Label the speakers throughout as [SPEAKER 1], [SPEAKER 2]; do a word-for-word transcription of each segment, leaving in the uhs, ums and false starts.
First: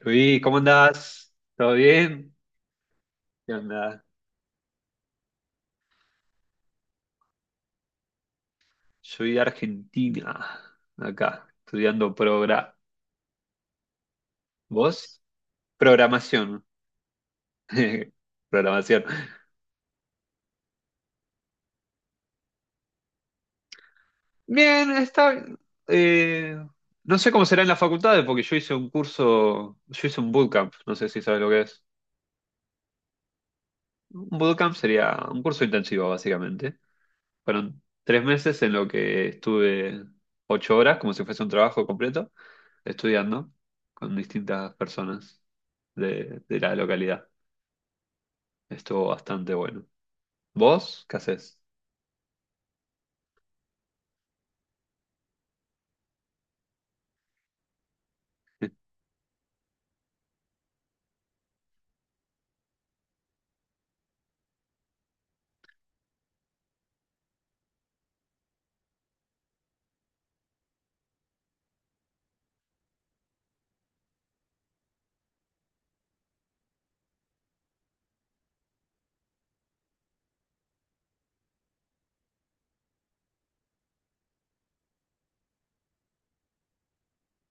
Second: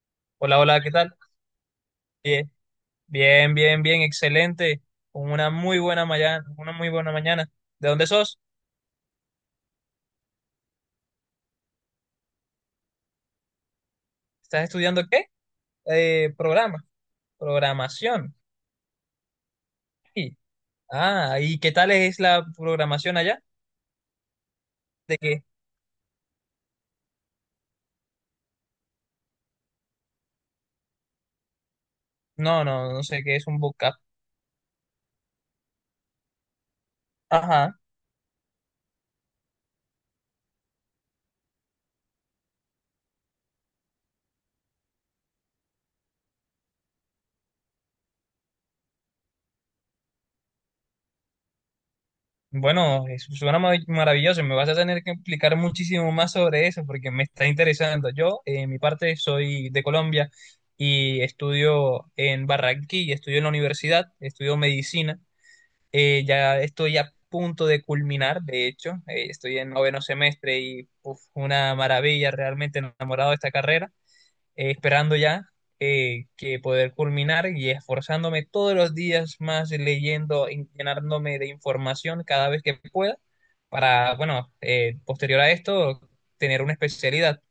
[SPEAKER 1] Luis, ¿cómo
[SPEAKER 2] Hola, hola, ¿qué tal?
[SPEAKER 1] andás? ¿Todo bien?
[SPEAKER 2] Bien, bien,
[SPEAKER 1] ¿Qué
[SPEAKER 2] bien, bien,
[SPEAKER 1] onda?
[SPEAKER 2] excelente. Con una muy buena mañana, una muy buena mañana. ¿De dónde sos?
[SPEAKER 1] Soy de Argentina, acá, estudiando progra...
[SPEAKER 2] ¿Estás estudiando
[SPEAKER 1] ¿Vos?
[SPEAKER 2] qué? Eh,
[SPEAKER 1] Programación.
[SPEAKER 2] programa, programación.
[SPEAKER 1] Programación.
[SPEAKER 2] Sí. Ah, ¿y qué tal es la programación allá?
[SPEAKER 1] Bien,
[SPEAKER 2] ¿De
[SPEAKER 1] está...
[SPEAKER 2] qué?
[SPEAKER 1] eh, no sé cómo será en las facultades, porque yo hice un curso, yo hice un bootcamp, no sé si sabes lo que es.
[SPEAKER 2] No, no, no sé qué es un vocab.
[SPEAKER 1] Un bootcamp sería un curso intensivo, básicamente.
[SPEAKER 2] Ajá.
[SPEAKER 1] Fueron tres meses en lo que estuve ocho horas, como si fuese un trabajo completo, estudiando con distintas personas de, de la localidad. Estuvo bastante bueno. ¿Vos qué haces?
[SPEAKER 2] Bueno, eso suena ma- maravilloso. Me vas a tener que explicar muchísimo más sobre eso porque me está interesando. Yo, eh, en mi parte, soy de Colombia y estudio en Barranquilla, estudio en la universidad, estudio medicina. Eh, ya estoy a punto de culminar, de hecho, eh, estoy en noveno semestre y uf, una maravilla, realmente enamorado de esta carrera, eh, esperando ya eh, que poder culminar y esforzándome todos los días más leyendo, y llenándome de información cada vez que pueda para, bueno, eh, posterior a esto, tener una especialidad.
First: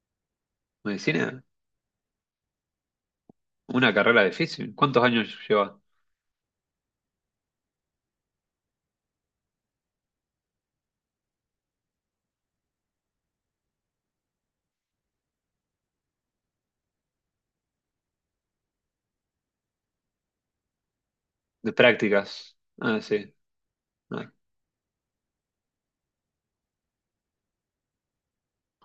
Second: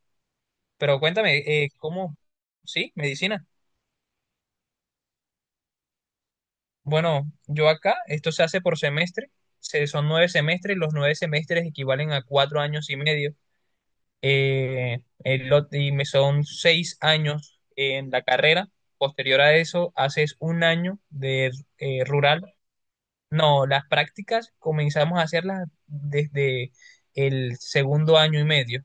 [SPEAKER 2] Pero cuéntame,
[SPEAKER 1] ¿Medicina?
[SPEAKER 2] eh, ¿cómo? ¿Sí? ¿Medicina?
[SPEAKER 1] Una carrera difícil. ¿Cuántos años llevas
[SPEAKER 2] Bueno, yo acá, esto se hace por semestre, se, son nueve semestres, los nueve semestres equivalen a cuatro años y medio, eh, el, ot- y me son seis años en la carrera, posterior a eso haces un año de
[SPEAKER 1] de
[SPEAKER 2] eh, rural,
[SPEAKER 1] prácticas? Ah, sí.
[SPEAKER 2] no, las
[SPEAKER 1] Ah,
[SPEAKER 2] prácticas comenzamos a hacerlas desde el segundo año y medio,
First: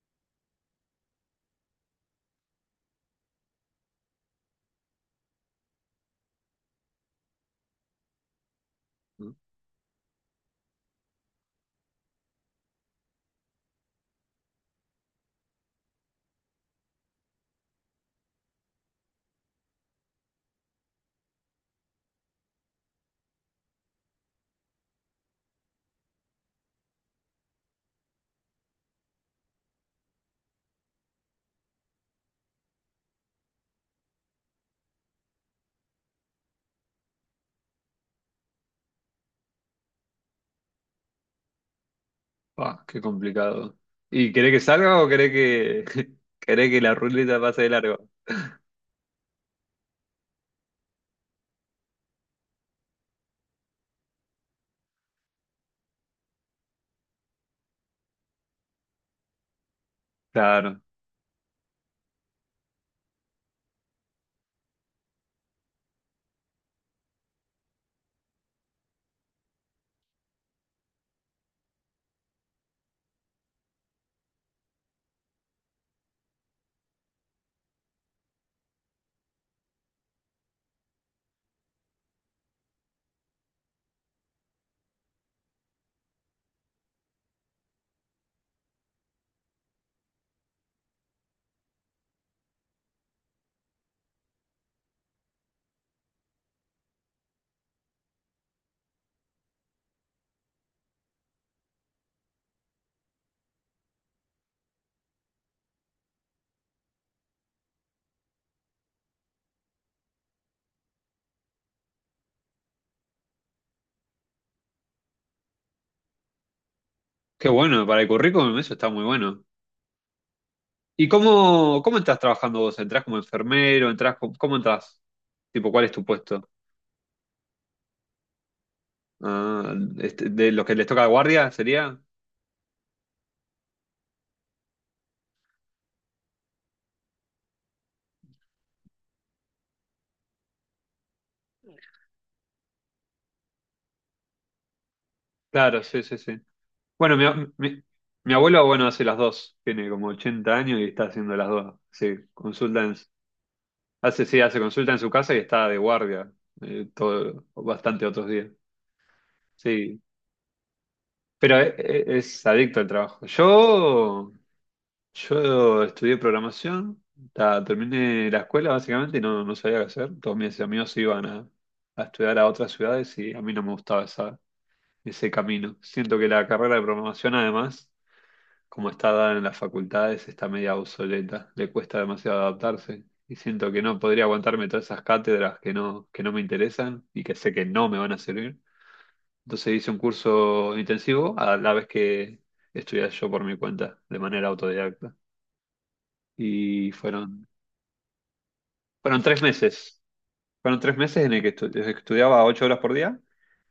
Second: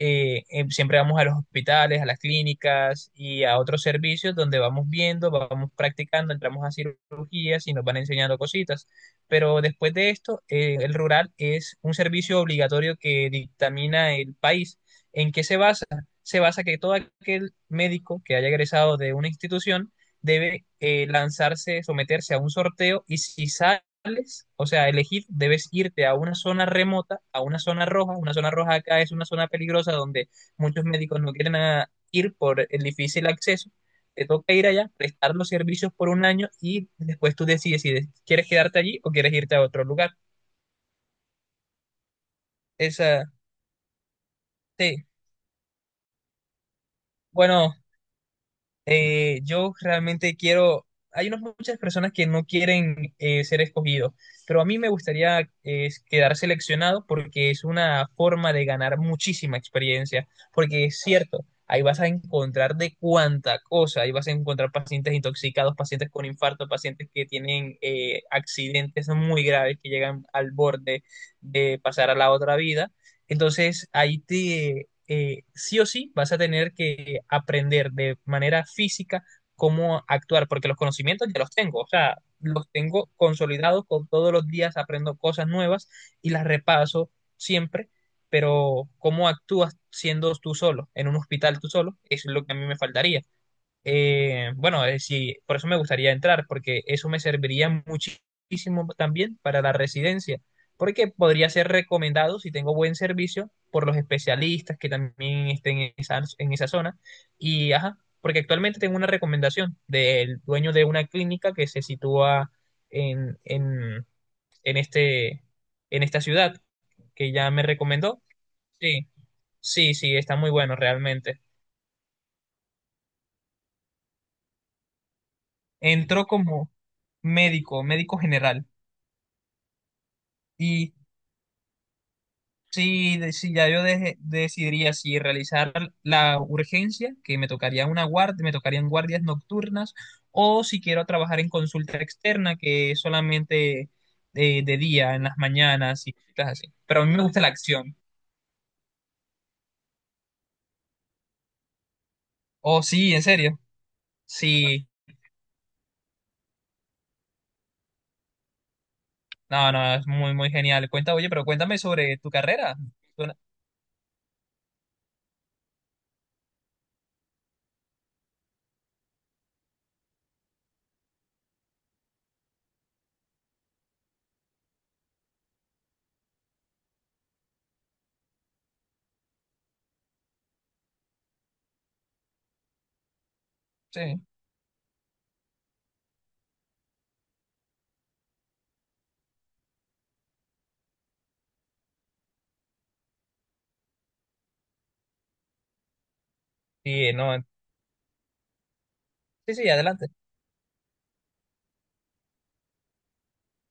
[SPEAKER 2] eh, eh, siempre vamos a los hospitales, a las clínicas y a otros servicios donde vamos viendo, vamos practicando, entramos a cirugías y nos van enseñando cositas. Pero después de esto, eh, el rural es un servicio obligatorio que dictamina el país. ¿En qué se basa? Se basa que todo aquel médico que haya egresado de una institución debe eh, lanzarse, someterse a un sorteo y si sale opcionales, o sea, elegir, debes irte a una zona remota, a una zona roja. Una zona roja acá es una zona peligrosa donde muchos médicos no quieren ah, ir por el difícil acceso. Te toca ir allá, prestar los servicios por un año y después tú decides si des- quieres quedarte allí o quieres irte a otro lugar.
[SPEAKER 1] ah, qué
[SPEAKER 2] Esa,
[SPEAKER 1] complicado. ¿Y querés que salga
[SPEAKER 2] sí.
[SPEAKER 1] o querés que, querés que la ruleta pase de
[SPEAKER 2] Bueno,
[SPEAKER 1] largo?
[SPEAKER 2] eh, yo realmente quiero, hay unas muchas personas que no quieren eh, ser escogidos, pero a mí me gustaría eh, quedar seleccionado porque es una forma de ganar muchísima experiencia,
[SPEAKER 1] Claro.
[SPEAKER 2] porque es cierto, ahí vas a encontrar de cuánta cosa, ahí vas a encontrar pacientes intoxicados, pacientes con infarto, pacientes que tienen eh, accidentes muy graves que llegan al borde de pasar a la otra vida entonces, ahí te, eh, sí o sí vas a tener que aprender de manera física cómo actuar, porque los conocimientos ya los tengo, o sea, los tengo consolidados, con todos los días aprendo cosas nuevas y las repaso siempre, pero cómo actúas siendo tú solo, en un hospital tú solo, eso es lo que a mí me faltaría. Eh, bueno, eh, sí, por eso me gustaría entrar, porque eso me serviría muchísimo también para la residencia, porque podría ser recomendado si tengo buen servicio por los especialistas que también estén en esa, en esa zona. Y, ajá, porque actualmente tengo una recomendación del dueño de una clínica que se sitúa en, en, en este, en esta ciudad, que
[SPEAKER 1] Qué
[SPEAKER 2] ya me
[SPEAKER 1] bueno, para el
[SPEAKER 2] recomendó.
[SPEAKER 1] currículum eso está muy
[SPEAKER 2] Sí,
[SPEAKER 1] bueno.
[SPEAKER 2] sí, sí, está muy bueno
[SPEAKER 1] ¿Y
[SPEAKER 2] realmente.
[SPEAKER 1] cómo, cómo estás trabajando vos? ¿Entrás como enfermero? ¿Entrás, co- cómo entrás? Tipo, ¿cuál es tu
[SPEAKER 2] Entró
[SPEAKER 1] puesto?
[SPEAKER 2] como médico, médico general.
[SPEAKER 1] Ah, este, de los que les
[SPEAKER 2] Y
[SPEAKER 1] toca guardia sería.
[SPEAKER 2] sí, de- sí, ya yo deje- decidiría si realizar la urgencia, que me tocaría una guardia, me tocarían guardias nocturnas, o si quiero trabajar en consulta externa, que es solamente de, de día, en las
[SPEAKER 1] Claro, sí,
[SPEAKER 2] mañanas y
[SPEAKER 1] sí, sí.
[SPEAKER 2] cosas así. Pero a
[SPEAKER 1] Bueno,
[SPEAKER 2] mí me
[SPEAKER 1] mi, a-
[SPEAKER 2] gusta la
[SPEAKER 1] mi,
[SPEAKER 2] acción.
[SPEAKER 1] mi abuelo, bueno, hace las dos. Tiene como ochenta años y está haciendo las dos. Sí, consulta
[SPEAKER 2] Oh,
[SPEAKER 1] en-
[SPEAKER 2] sí, en serio.
[SPEAKER 1] hace, sí, hace
[SPEAKER 2] Sí,
[SPEAKER 1] consulta en su casa y está de guardia eh, todo, bastante otros días.
[SPEAKER 2] no, no,
[SPEAKER 1] Sí,
[SPEAKER 2] es muy, muy genial. Cuenta, oye, pero
[SPEAKER 1] pero e-
[SPEAKER 2] cuéntame
[SPEAKER 1] e-
[SPEAKER 2] sobre tu
[SPEAKER 1] es,
[SPEAKER 2] carrera.
[SPEAKER 1] adicto al trabajo.
[SPEAKER 2] Suena-
[SPEAKER 1] Yo, yo estudié programación, ta- terminé la escuela básicamente y no, no sabía qué hacer. Todos mis amigos iban a, a estudiar a otras ciudades y a mí no me gustaba esa, ese camino. Siento que la carrera de programación, además, como está dada en las facultades, está media obsoleta, le cuesta demasiado adaptarse. Y siento que no
[SPEAKER 2] Sí,
[SPEAKER 1] podría aguantarme todas esas cátedras que no, que no me interesan y que sé que no me van a servir. Entonces hice un curso intensivo a la vez que estudié yo por mi cuenta, de manera autodidacta. Y
[SPEAKER 2] sí, no,
[SPEAKER 1] fueron, fueron tres
[SPEAKER 2] sí, sí,
[SPEAKER 1] meses
[SPEAKER 2] adelante.
[SPEAKER 1] Fueron tres meses en el que estu- estudiaba ocho horas por día,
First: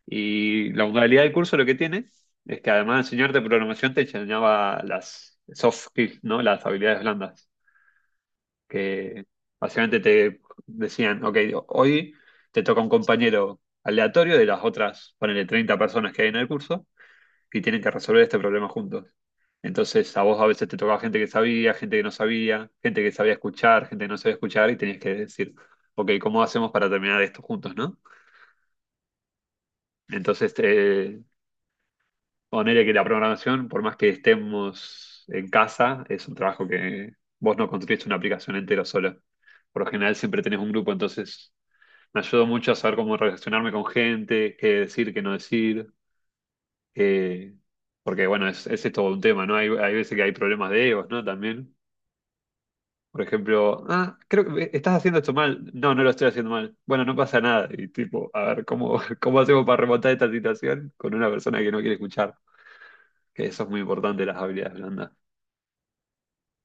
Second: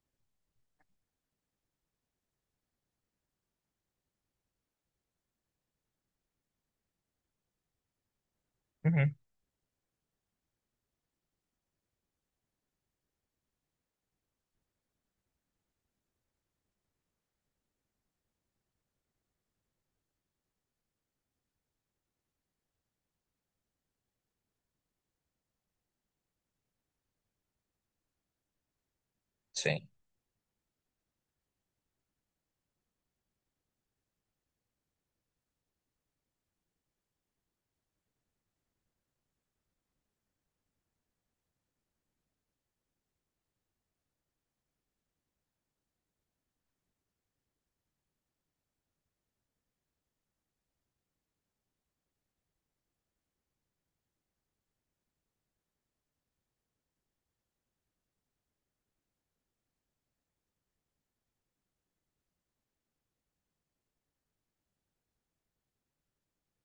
[SPEAKER 1] y la modalidad del curso lo que tiene es que, además de enseñarte programación, te enseñaba las soft skills, ¿no? Las habilidades blandas,
[SPEAKER 2] Ujú.
[SPEAKER 1] que básicamente te decían, ok, hoy te toca un compañero aleatorio de las otras, ponele, treinta personas que hay en el curso, y tienen que resolver este problema juntos. Entonces a vos a veces te tocaba gente que sabía, gente que no sabía, gente que sabía escuchar, gente que no sabía escuchar, y tenías que decir, ok, ¿cómo hacemos para terminar esto juntos, ¿no?
[SPEAKER 2] Sí.
[SPEAKER 1] Entonces, eh, ponele que la programación, por más que estemos en casa, es un trabajo que vos no construís una aplicación entera solo. Por lo general siempre tenés un grupo, entonces me ayudó mucho a saber cómo relacionarme con gente, qué decir, qué no decir. eh, Porque bueno, es, ese es todo un tema, ¿no? Hay, hay veces que hay problemas de egos, ¿no? También. Por ejemplo, ah, creo que estás haciendo esto mal. No, no lo estoy haciendo mal. Bueno, no pasa nada. Y tipo, a ver, ¿cómo, cómo hacemos para remontar esta situación con una persona que no quiere escuchar? Que eso es muy importante, las habilidades blandas.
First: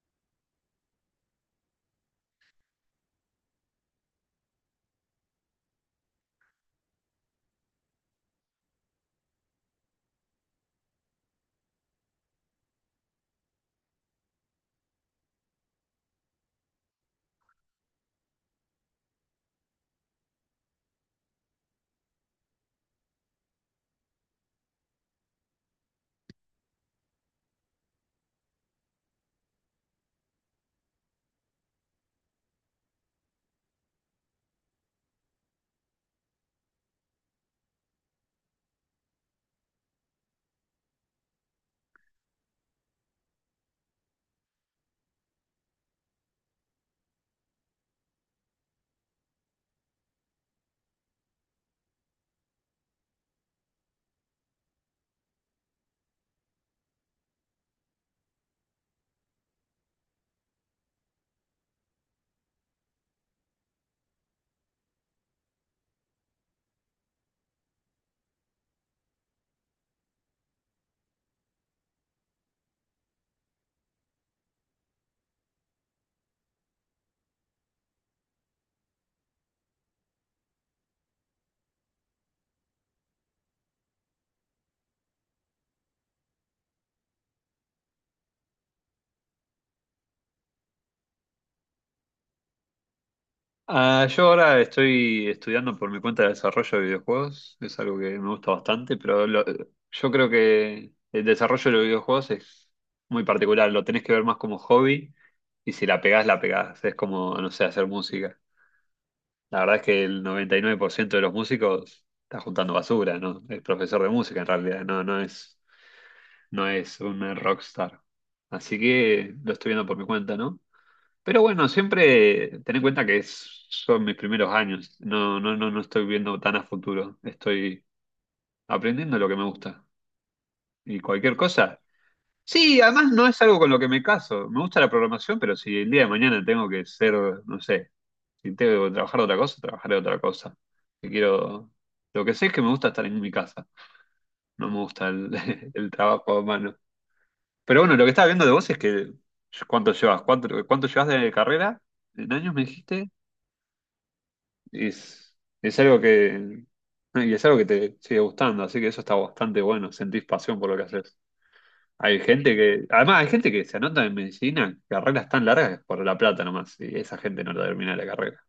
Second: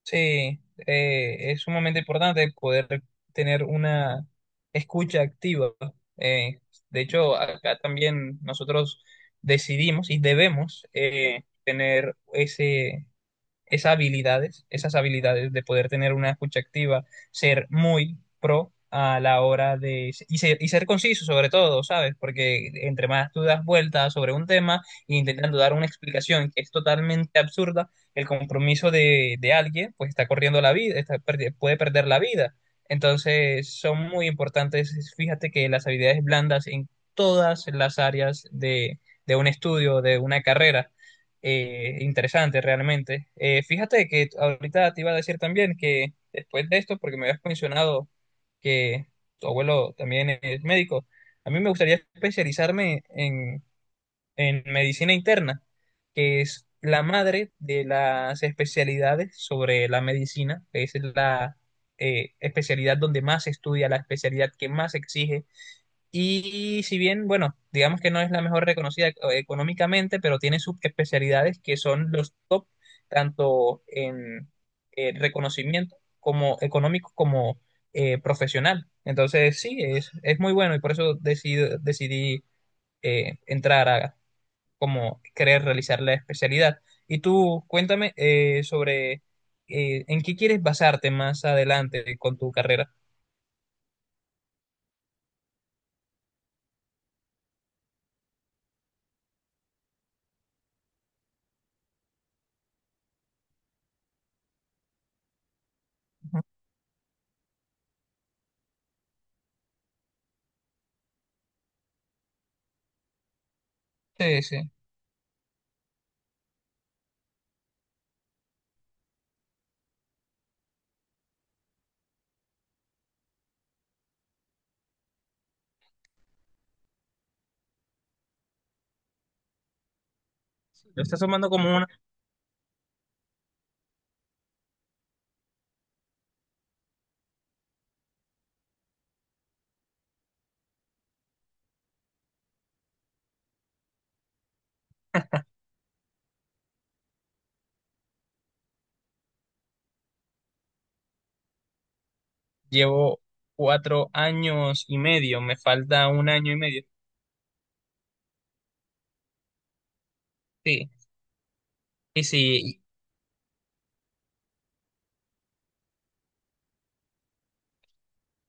[SPEAKER 2] Sí, eh, es sumamente importante poder tener una escucha activa. Eh, de hecho, acá también nosotros decidimos y debemos eh, tener ese esas habilidades, esas habilidades de poder tener una escucha activa, ser muy pro a la hora de... Y ser, y ser conciso sobre todo, ¿sabes? Porque entre más tú das vueltas sobre un tema e intentando dar una explicación que es totalmente absurda, el compromiso de, de alguien pues está corriendo la vida, está perdi- puede perder la vida. Entonces son muy importantes, fíjate que las habilidades blandas en todas las áreas de, de un estudio, de una carrera eh, interesante realmente. Eh, fíjate que ahorita te iba a decir también que después de esto, porque me habías mencionado que tu abuelo también es médico, a mí me gustaría especializarme en, en medicina interna, que es la madre de las especialidades sobre la medicina, que es la eh, especialidad donde más se estudia, la especialidad que más se exige y si bien, bueno, digamos que no es la mejor reconocida eh, económicamente, pero tiene subespecialidades que son los top, tanto en eh, reconocimiento como económico como eh, profesional. Entonces, sí, es, es muy bueno y por eso decido- decidí eh, entrar a como querer realizar la especialidad. Y tú, cuéntame eh, sobre eh, en qué quieres basarte más adelante con tu carrera.
[SPEAKER 1] Ah, yo ahora estoy estudiando por mi cuenta de desarrollo de videojuegos, es algo que me gusta bastante, pero lo- yo creo que el desarrollo de los videojuegos es muy particular, lo tenés que ver más como hobby, y si la pegás, la
[SPEAKER 2] Ujú.
[SPEAKER 1] pegás, es como, no sé, hacer música. La verdad es que el noventa y nueve por ciento de los músicos está juntando basura, ¿no? Es profesor de música
[SPEAKER 2] Sí,
[SPEAKER 1] en
[SPEAKER 2] sí.
[SPEAKER 1] realidad, no, no es, no es un rockstar. Así que lo estoy viendo por mi cuenta, ¿no? Pero bueno, siempre ten en cuenta que es- son mis primeros años. No, no, no, no estoy viendo tan a futuro. Estoy aprendiendo lo que me gusta. Y
[SPEAKER 2] Lo estás
[SPEAKER 1] cualquier
[SPEAKER 2] tomando
[SPEAKER 1] cosa.
[SPEAKER 2] como
[SPEAKER 1] Sí, además no es algo con lo que me caso. Me gusta la programación, pero si el día de mañana tengo que ser, no sé, si tengo que trabajar de otra cosa, trabajaré de otra cosa. Si quiero. Lo que sé es que me gusta estar en mi casa. No me gusta el, el trabajo a mano. Pero bueno, lo que estaba viendo de vos es que. ¿Cuánto llevas? ¿Cuánto, cuánto llevas de carrera? ¿En años me dijiste?
[SPEAKER 2] Llevo cuatro años
[SPEAKER 1] Y
[SPEAKER 2] y
[SPEAKER 1] es,
[SPEAKER 2] medio, me
[SPEAKER 1] es algo
[SPEAKER 2] falta un año y
[SPEAKER 1] que,
[SPEAKER 2] medio.
[SPEAKER 1] y es algo que te sigue gustando, así que eso está bastante bueno, sentís pasión por lo que
[SPEAKER 2] Sí,
[SPEAKER 1] haces. Hay
[SPEAKER 2] y
[SPEAKER 1] gente
[SPEAKER 2] sí,
[SPEAKER 1] que, además hay gente que se anota en medicina, carreras tan largas por la plata nomás, y esa gente no termina la carrera.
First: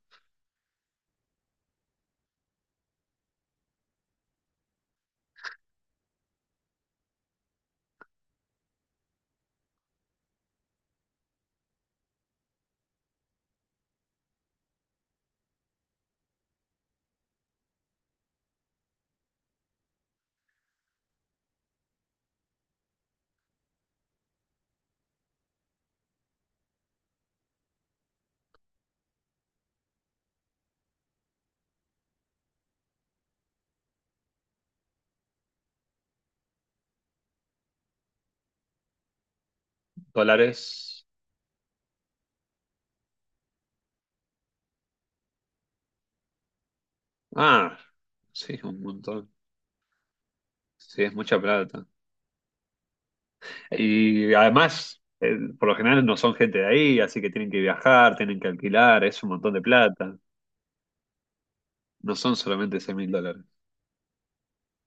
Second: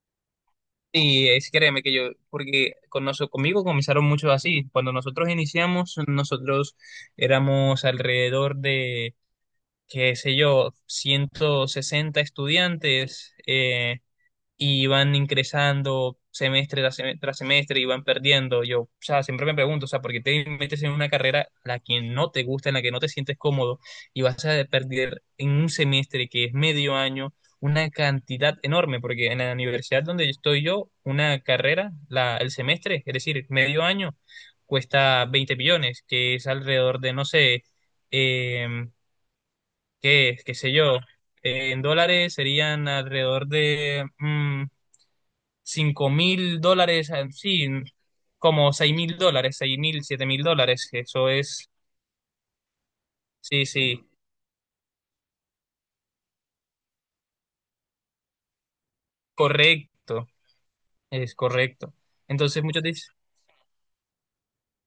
[SPEAKER 2] y es créeme que yo, porque con noso- conmigo comenzaron muchos así. Cuando nosotros iniciamos, nosotros éramos alrededor de, qué sé yo, ciento sesenta estudiantes. Eh, y van ingresando semestre tras semestre, tras semestre y van perdiendo. Yo, o sea, siempre me pregunto, o sea, ¿por qué te metes en una carrera a la que no te gusta, en la que no te sientes cómodo y vas a perder en un semestre que es medio año una cantidad enorme? Porque en la universidad donde estoy yo, una carrera, la, el semestre, es decir, medio año, cuesta veinte millones, que es alrededor de, no sé, em, qué, qué sé yo.
[SPEAKER 1] Dólares,
[SPEAKER 2] eh, En dólares serían alrededor de mm, cinco mil dólares, eh, sí,
[SPEAKER 1] ah, sí,
[SPEAKER 2] como
[SPEAKER 1] un
[SPEAKER 2] seis mil
[SPEAKER 1] montón,
[SPEAKER 2] dólares, seis mil, siete mil dólares,
[SPEAKER 1] sí, es
[SPEAKER 2] eso
[SPEAKER 1] mucha
[SPEAKER 2] es,
[SPEAKER 1] plata.
[SPEAKER 2] sí, sí,
[SPEAKER 1] Y además, eh, por lo general no son gente de ahí, así que tienen que viajar, tienen que alquilar, es un montón de plata,
[SPEAKER 2] correcto, es correcto.
[SPEAKER 1] no son
[SPEAKER 2] Entonces
[SPEAKER 1] solamente
[SPEAKER 2] muchos
[SPEAKER 1] seis mil
[SPEAKER 2] dicen,
[SPEAKER 1] dólares.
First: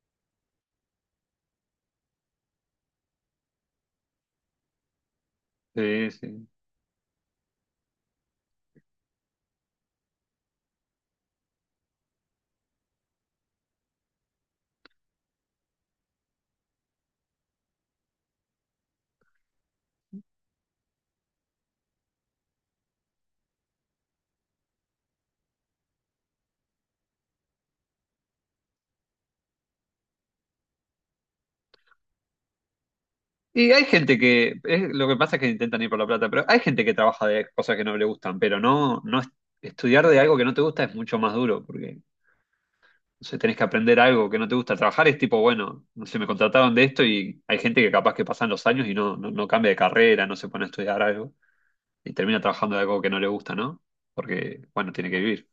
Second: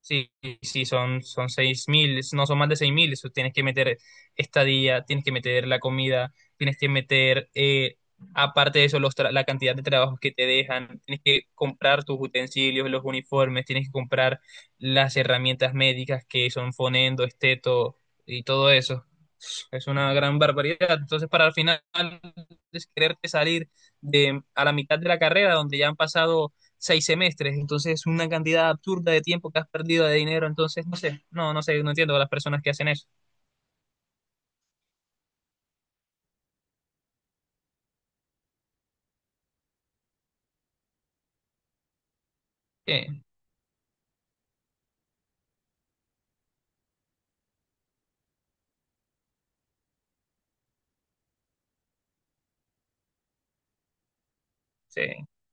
[SPEAKER 2] sí, sí, son, son seis mil, no son más de seis mil, eso tienes que meter estadía, tienes que meter la
[SPEAKER 1] Sí,
[SPEAKER 2] comida,
[SPEAKER 1] sí.
[SPEAKER 2] tienes que meter, eh, aparte de eso, los tra- la cantidad de trabajos que te dejan, tienes que comprar tus utensilios, los uniformes, tienes que comprar las herramientas médicas que son fonendo, esteto y todo eso. Es una gran barbaridad. Entonces, para al final es quererte salir de, a la mitad de la carrera, donde ya han pasado seis semestres, entonces es una cantidad absurda de tiempo que has perdido de dinero, entonces no sé, no, no sé, no entiendo a las personas que hacen eso.
[SPEAKER 1] Y hay gente que, es- lo que pasa es que intentan ir por la plata, pero hay gente que trabaja de cosas que no le gustan, pero no, no es- estudiar de algo que no te gusta es mucho más duro, porque
[SPEAKER 2] Sí,
[SPEAKER 1] no sé, tenés que aprender algo que no te gusta. Trabajar es tipo, bueno, no sé, me contrataron de esto, y hay gente que capaz que pasan los años y no, no, no cambia de carrera, no se pone a estudiar algo y termina trabajando de algo que no le gusta, ¿no? Porque, bueno, tiene que
[SPEAKER 2] sí,
[SPEAKER 1] vivir,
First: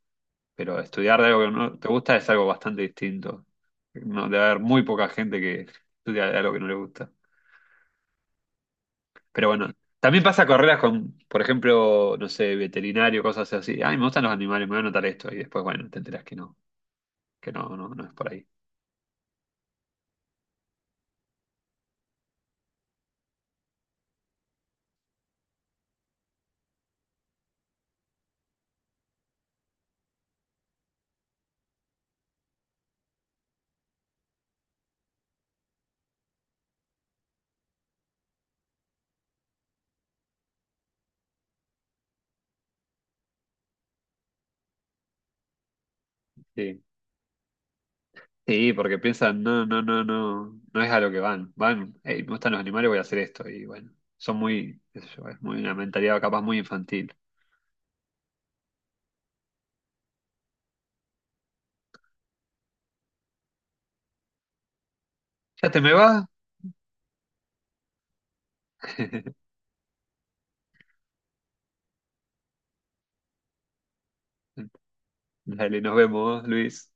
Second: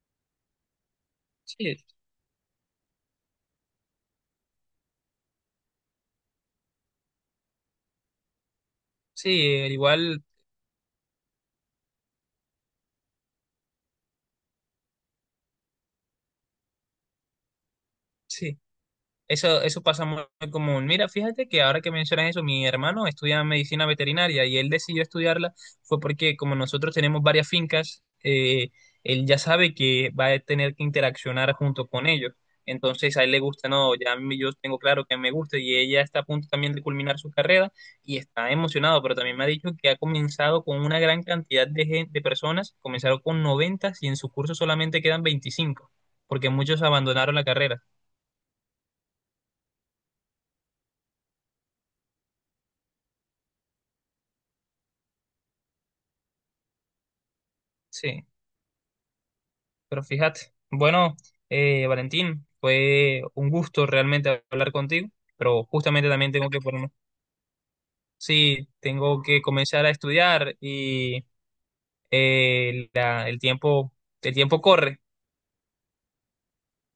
[SPEAKER 1] pero estudiar de algo que
[SPEAKER 2] sí,
[SPEAKER 1] no te gusta es algo bastante distinto. No, debe haber muy poca gente que estudia de algo que no le gusta. Pero
[SPEAKER 2] sí, al
[SPEAKER 1] bueno, también
[SPEAKER 2] igual,
[SPEAKER 1] pasa carreras con, por ejemplo, no sé, veterinario, cosas así. Ay, me gustan los animales, me voy a anotar esto. Y después, bueno, te enteras que no, que no, no, no es por ahí.
[SPEAKER 2] sí, Eso, eso pasa muy común. Mira, fíjate que ahora que mencionas eso, mi hermano estudia medicina veterinaria y él decidió estudiarla fue porque como nosotros tenemos varias fincas, eh, él ya sabe que va a tener que interaccionar junto con ellos. Entonces a él le gusta, no, ya a mí- yo tengo claro que me gusta y ella está a punto también de culminar su carrera y está emocionado, pero también me ha dicho que ha comenzado con una gran cantidad de, gen- de personas, comenzaron con noventa y en su curso solamente quedan veinticinco porque muchos
[SPEAKER 1] Sí.
[SPEAKER 2] abandonaron la carrera.
[SPEAKER 1] Sí, porque piensan, no, no, no, no, no es a lo que van. Van, hey, me gustan los animales, voy a hacer esto. Y bueno, son muy, qué sé yo, es muy una mentalidad capaz muy infantil.
[SPEAKER 2] Sí. Pero fíjate, bueno, eh, Valentín, fue un gusto realmente hablar contigo, pero
[SPEAKER 1] Ya te me
[SPEAKER 2] justamente
[SPEAKER 1] va.
[SPEAKER 2] también tengo que ponerme, sí, tengo que comenzar a estudiar y eh, la- el tiempo, el tiempo corre.
[SPEAKER 1] Dale, nos vemos, Luis.